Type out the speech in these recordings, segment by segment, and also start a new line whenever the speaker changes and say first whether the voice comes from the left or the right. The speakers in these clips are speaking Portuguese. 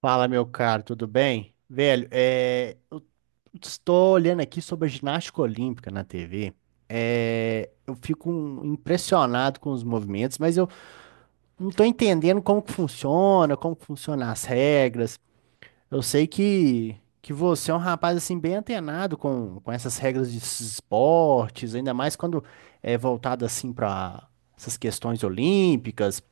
right: Fala, meu caro, tudo bem? Velho, eu estou olhando aqui sobre a ginástica olímpica na TV. É, eu fico impressionado com os movimentos, mas eu não estou entendendo como que funciona, como que funcionam as regras. Eu sei que você é um rapaz assim bem antenado com essas regras de esportes, ainda mais quando é voltado assim para essas questões olímpicas.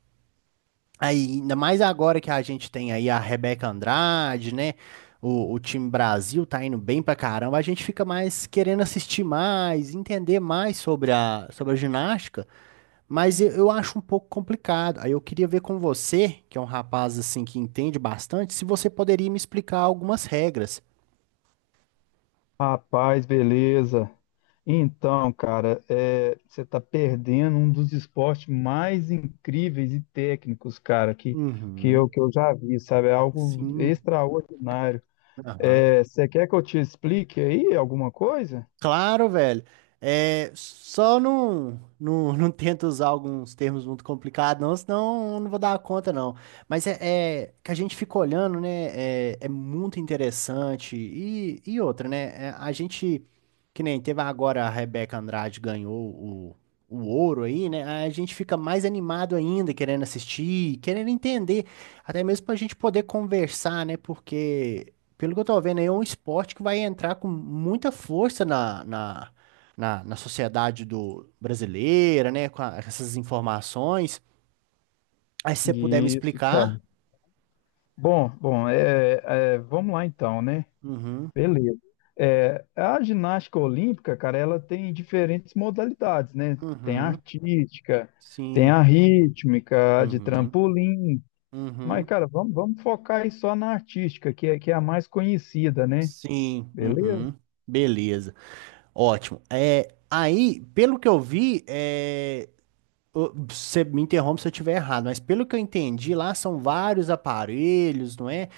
right: Aí, ainda mais agora que a gente tem aí a Rebeca Andrade, né? O time Brasil tá indo bem pra caramba. A gente fica mais querendo assistir mais, entender mais sobre sobre a ginástica, mas eu acho um pouco complicado. Aí eu queria ver com você, que é um rapaz assim que entende bastante, se você poderia me explicar algumas regras.
left: Rapaz, beleza. Então, cara, você tá perdendo um dos esportes mais incríveis e técnicos, cara,
right: Uhum,
left: que eu já vi, sabe? É algo
right: sim,
left: extraordinário.
right: aham.
left: Você quer que eu te explique aí alguma coisa?
right: Claro, velho. É, só não, não tenta usar alguns termos muito complicados, não, senão eu não vou dar conta, não. Mas é que a gente fica olhando, né? É, é muito interessante. E outra, né? É, a gente, que nem teve agora a Rebeca Andrade ganhou o ouro aí, né? A gente fica mais animado ainda, querendo assistir, querendo entender, até mesmo pra gente poder conversar, né? Porque pelo que eu tô vendo aí, é um esporte que vai entrar com muita força na sociedade do brasileira, né? Com essas informações. Aí se você puder me
left: Isso, cara.
right: explicar.
left: Vamos lá então, né?
right: Uhum,
left: Beleza. É, a ginástica olímpica, cara, ela tem diferentes modalidades, né? Tem a
right: uhum,
left: artística, tem
right: sim,
left: a rítmica, a de
right: uhum,
left: trampolim. Mas,
right: uhum,
left: cara, vamos focar aí só na artística, que é a mais conhecida, né?
right: sim,
left: Beleza?
right: uhum. Beleza, ótimo. É, aí, pelo que eu vi, é, ô, você me interrompe se eu estiver errado, mas pelo que eu entendi, lá são vários aparelhos, não é?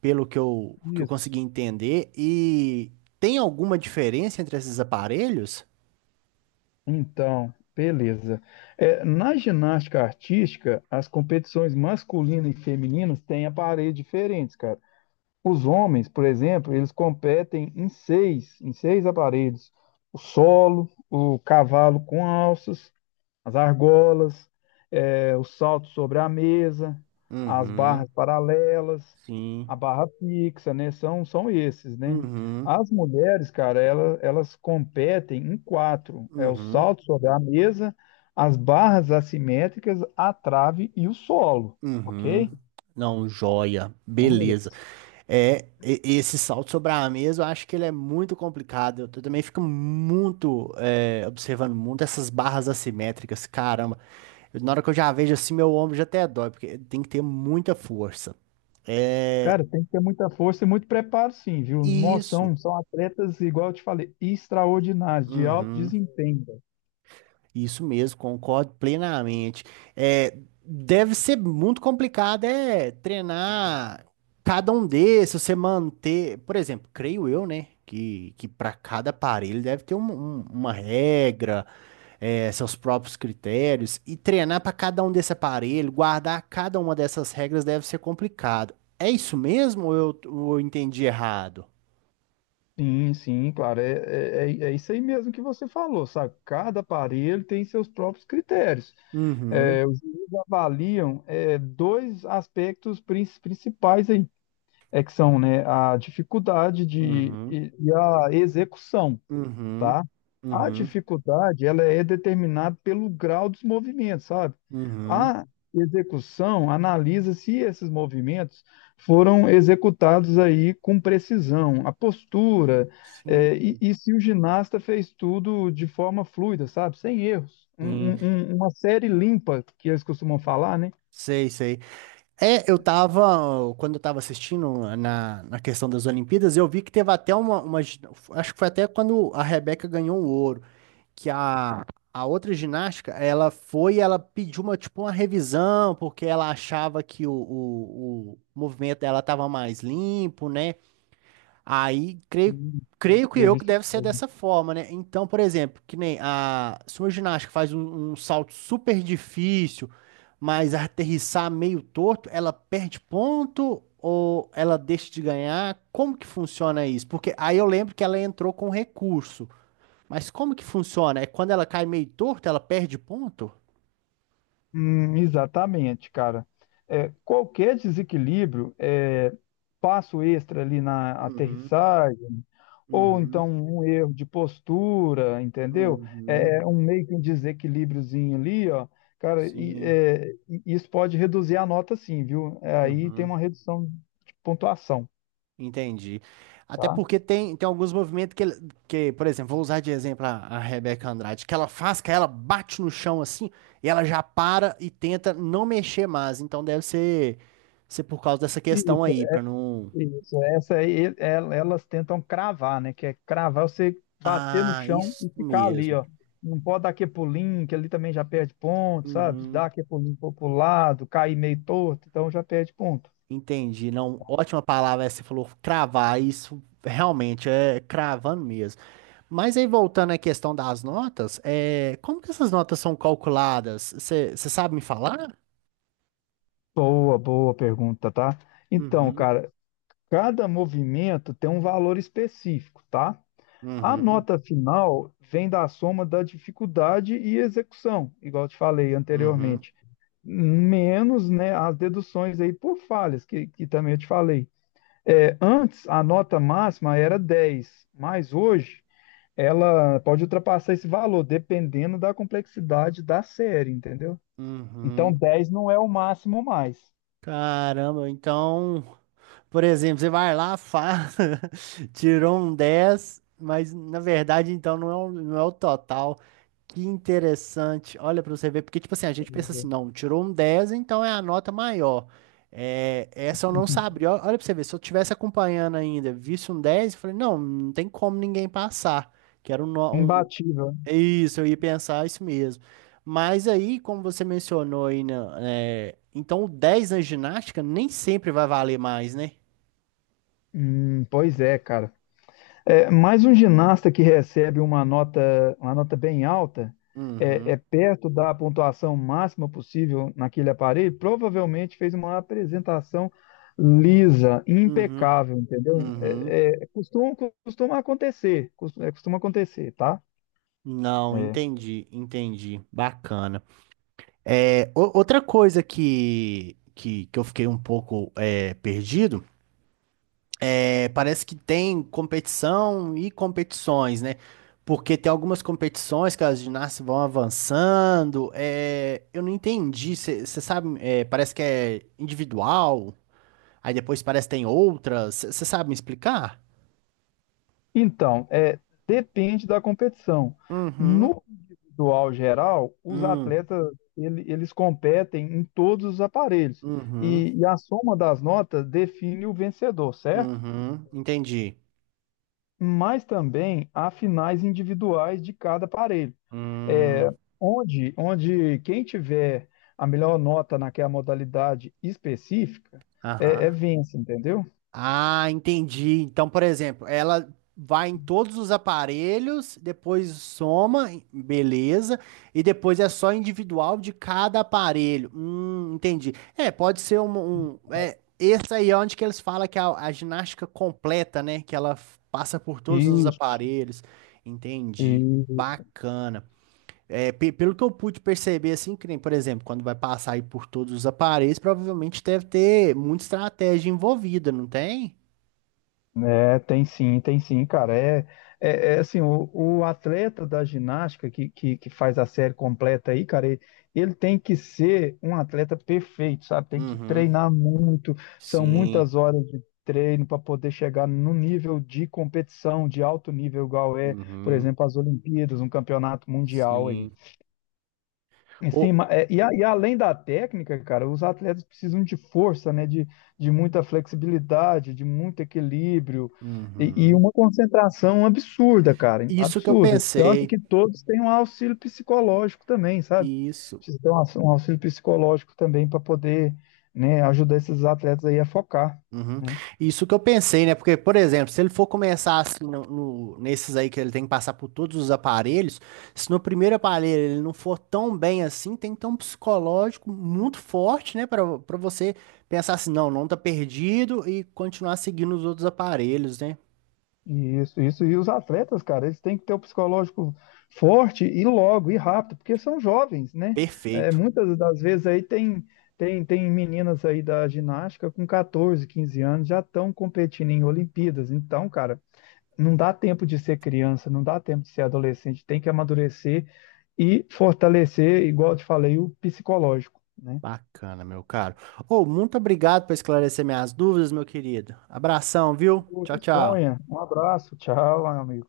right: Pelo que que eu
left: Isso.
right: consegui entender. E tem alguma diferença entre esses aparelhos?
left: Então, beleza. É, na ginástica artística, as competições masculinas e femininas têm aparelhos diferentes, cara. Os homens, por exemplo, eles competem em seis aparelhos: o solo, o cavalo com alças, as argolas, o salto sobre a mesa, as
right: Uhum,
left: barras paralelas,
right: sim.
left: a barra fixa, né? São esses, né?
right: Uhum,
left: As mulheres, cara, elas competem em quatro: é o
right: uhum,
left: salto sobre a mesa, as barras assimétricas, a trave e o solo,
right: uhum.
left: ok?
right: Não, joia.
left: Então,
right: Beleza. É, esse salto sobre a mesa, eu acho que ele é muito complicado. Eu também fico muito, é, observando muito essas barras assimétricas, caramba. Na hora que eu já vejo assim, meu ombro já até dói, porque tem que ter muita força. É
left: cara, tem que ter muita força e muito preparo, sim, viu? Nossa,
right: isso.
left: são atletas, igual eu te falei, extraordinários, de alto
right: Uhum.
left: desempenho, velho.
right: Isso mesmo, concordo plenamente. É, deve ser muito complicado é treinar cada um desses, você manter, por exemplo, creio eu, né, que para cada aparelho deve ter uma regra, é, seus próprios critérios e treinar para cada um desse aparelho, guardar cada uma dessas regras deve ser complicado. É isso mesmo ou ou eu entendi errado?
left: Sim, sim, claro. É isso aí mesmo que você falou, sabe? Cada aparelho tem seus próprios critérios.
right: Uhum,
left: É, os juízes avaliam, é, dois aspectos principais aí, é que são, né, a dificuldade
right: uhum,
left: e a execução,
right: uhum,
left: tá? A
right: uhum,
left: dificuldade, ela é determinada pelo grau dos movimentos, sabe?
right: uhum.
left: A execução analisa se esses movimentos foram executados aí com precisão, a postura,
right: Sim,
left: e se o ginasta fez tudo de forma fluida, sabe? Sem erros.
right: sim,
left: Uma série limpa, que eles costumam falar, né?
right: sei, sei. Eu tava, quando eu tava assistindo na questão das Olimpíadas, eu vi que teve até uma, acho que foi até quando a Rebeca ganhou o ouro, que a outra ginástica, ela foi, ela pediu uma, tipo, uma revisão, porque ela achava que o movimento dela estava mais limpo, né? Aí,
left: Hum,
right: creio que eu
left: teve
right: que
left: isso.
right: deve ser dessa forma, né? Então, por exemplo, que nem a, se uma ginástica faz um salto super difícil, mas aterrissar meio torto, ela perde ponto ou ela deixa de ganhar? Como que funciona isso? Porque aí eu lembro que ela entrou com recurso. Mas como que funciona? É quando ela cai meio torta, ela perde ponto?
left: Exatamente, cara. É, qualquer desequilíbrio, é, passo extra ali na
right: Uhum,
left: aterrissagem, ou
right: uhum,
left: então um erro de postura, entendeu?
right: uhum,
left: É um meio que um desequilíbriozinho ali, ó, cara,
right: sim.
left: e isso pode reduzir a nota, sim, viu? É, aí tem
right: Uhum.
left: uma redução de pontuação,
right: Entendi. Até
left: tá?
right: porque tem alguns movimentos que, por exemplo, vou usar de exemplo a Rebeca Andrade, que ela faz, que ela bate no chão assim, e ela já para e tenta não mexer mais. Então deve ser por causa dessa questão aí, pra não.
left: Isso, essa aí, elas tentam cravar, né? Que é cravar, você bater no
right: Ah,
left: chão
right: isso
left: e ficar ali,
right: mesmo.
left: ó. Não pode dar aquele pulinho, que ali também já perde ponto, sabe? Dar aquele pulinho pro lado, cair meio torto, então já perde ponto.
right: Entendi, não, ótima palavra essa, que você falou cravar, isso realmente é cravando mesmo. Mas aí voltando à questão das notas, é, como que essas notas são calculadas? Você sabe me falar?
left: Boa, boa pergunta, tá? Então,
right: Uhum,
left: cara, cada movimento tem um valor específico, tá? A
right: uhum,
left: nota final vem da soma da dificuldade e execução, igual eu te falei
right: uhum,
left: anteriormente, menos, né, as deduções aí por falhas, que também eu te falei. É, antes, a nota máxima era 10, mas hoje ela pode ultrapassar esse valor, dependendo da complexidade da série, entendeu? Então,
right: uhum.
left: 10 não é o máximo mais.
right: Caramba, então, por exemplo, você vai lá, faz, tirou um 10, mas na verdade então não é, não é o total. Que interessante. Olha pra você ver, porque tipo assim, a gente pensa
left: Pois
right: assim,
left: é.
right: não, tirou um 10 então é a nota maior. É, essa eu não sabia. Olha pra você ver, se eu tivesse acompanhando ainda, visse um 10 eu falei, não, não tem como ninguém passar. Que era um-
left: Imbatível, né?
right: Isso, eu ia pensar isso mesmo. Mas aí, como você mencionou aí, né, é, então o dez na ginástica nem sempre vai valer mais, né?
left: Pois é, cara. É, mais um ginasta que recebe uma nota bem alta, é,
right: Uhum,
left: é perto da pontuação máxima possível naquele aparelho, provavelmente fez uma apresentação lisa,
right: uhum,
left: impecável, entendeu?
right: uhum.
left: Costuma, costuma acontecer, costuma acontecer, tá?
right: Não,
left: É.
right: entendi, entendi. Bacana. É, outra coisa que eu fiquei um pouco é, perdido é parece que tem competição e competições, né? Porque tem algumas competições que as ginastas vão avançando. É, eu não entendi. Você sabe, é, parece que é individual, aí depois parece que tem outras. Você sabe me explicar?
left: Então, é, depende da competição.
right: Uhum,
left: No individual geral, os
right: hum,
left: atletas eles competem em todos os aparelhos
right: uhum,
left: e a soma das notas define o vencedor, certo?
right: uhum, entendi.
left: Mas também há finais individuais de cada aparelho, é,
right: Hum,
left: onde quem tiver a melhor nota naquela modalidade específica é
right: aham.
left: vence, entendeu?
right: Ah, entendi. Então, por exemplo, ela vai em todos os aparelhos, depois soma, beleza, e depois é só individual de cada aparelho. Entendi. É, pode ser é, esse aí é onde que eles falam que é a ginástica completa, né? Que ela passa por todos os
left: Isso,
right: aparelhos. Entendi.
left: isso.
right: Bacana. É, pelo que eu pude perceber, assim, que nem, por exemplo, quando vai passar aí por todos os aparelhos, provavelmente deve ter muita estratégia envolvida, não tem?
left: É, tem sim, cara. É assim, o atleta da ginástica que faz a série completa aí, cara, ele tem que ser um atleta perfeito, sabe? Tem que
right: Uhum.
left: treinar muito, são
right: Sim.
left: muitas horas de treino para poder chegar no nível de competição, de alto nível, igual é, por
right: Uhum.
left: exemplo, as Olimpíadas, um campeonato mundial aí.
right: Sim.
left: Em
right: O...
left: cima, e além da técnica, cara, os atletas precisam de força, né? De muita flexibilidade, de muito equilíbrio e
right: Uhum.
left: uma concentração absurda, cara,
right: Isso que eu
left: absurda. Tanto
right: pensei.
left: que todos têm um auxílio psicológico também, sabe?
right: Isso.
left: Precisa ter um um auxílio psicológico também para poder, né, ajudar esses atletas aí a focar,
right: Uhum.
left: né?
right: Isso que eu pensei, né? Porque, por exemplo, se ele for começar assim nesses aí que ele tem que passar por todos os aparelhos, se no primeiro aparelho ele não for tão bem assim, tem que ter um psicológico muito forte, né? Para você pensar assim, não, não tá perdido e continuar seguindo os outros aparelhos, né?
left: Isso, isso. E os atletas, cara, eles têm que ter o psicológico forte e logo, e rápido, porque são jovens, né? É,
right: Perfeito.
left: muitas das vezes aí tem meninas aí da ginástica com 14, 15 anos, já estão competindo em Olimpíadas. Então, cara, não dá tempo de ser criança, não dá tempo de ser adolescente, tem que amadurecer e fortalecer, igual eu te falei, o psicológico, né?
right: Bacana, meu caro. Ô, muito obrigado por esclarecer minhas dúvidas, meu querido. Abração, viu? Tchau, tchau.
left: Disponha. Um abraço, tchau, amigo.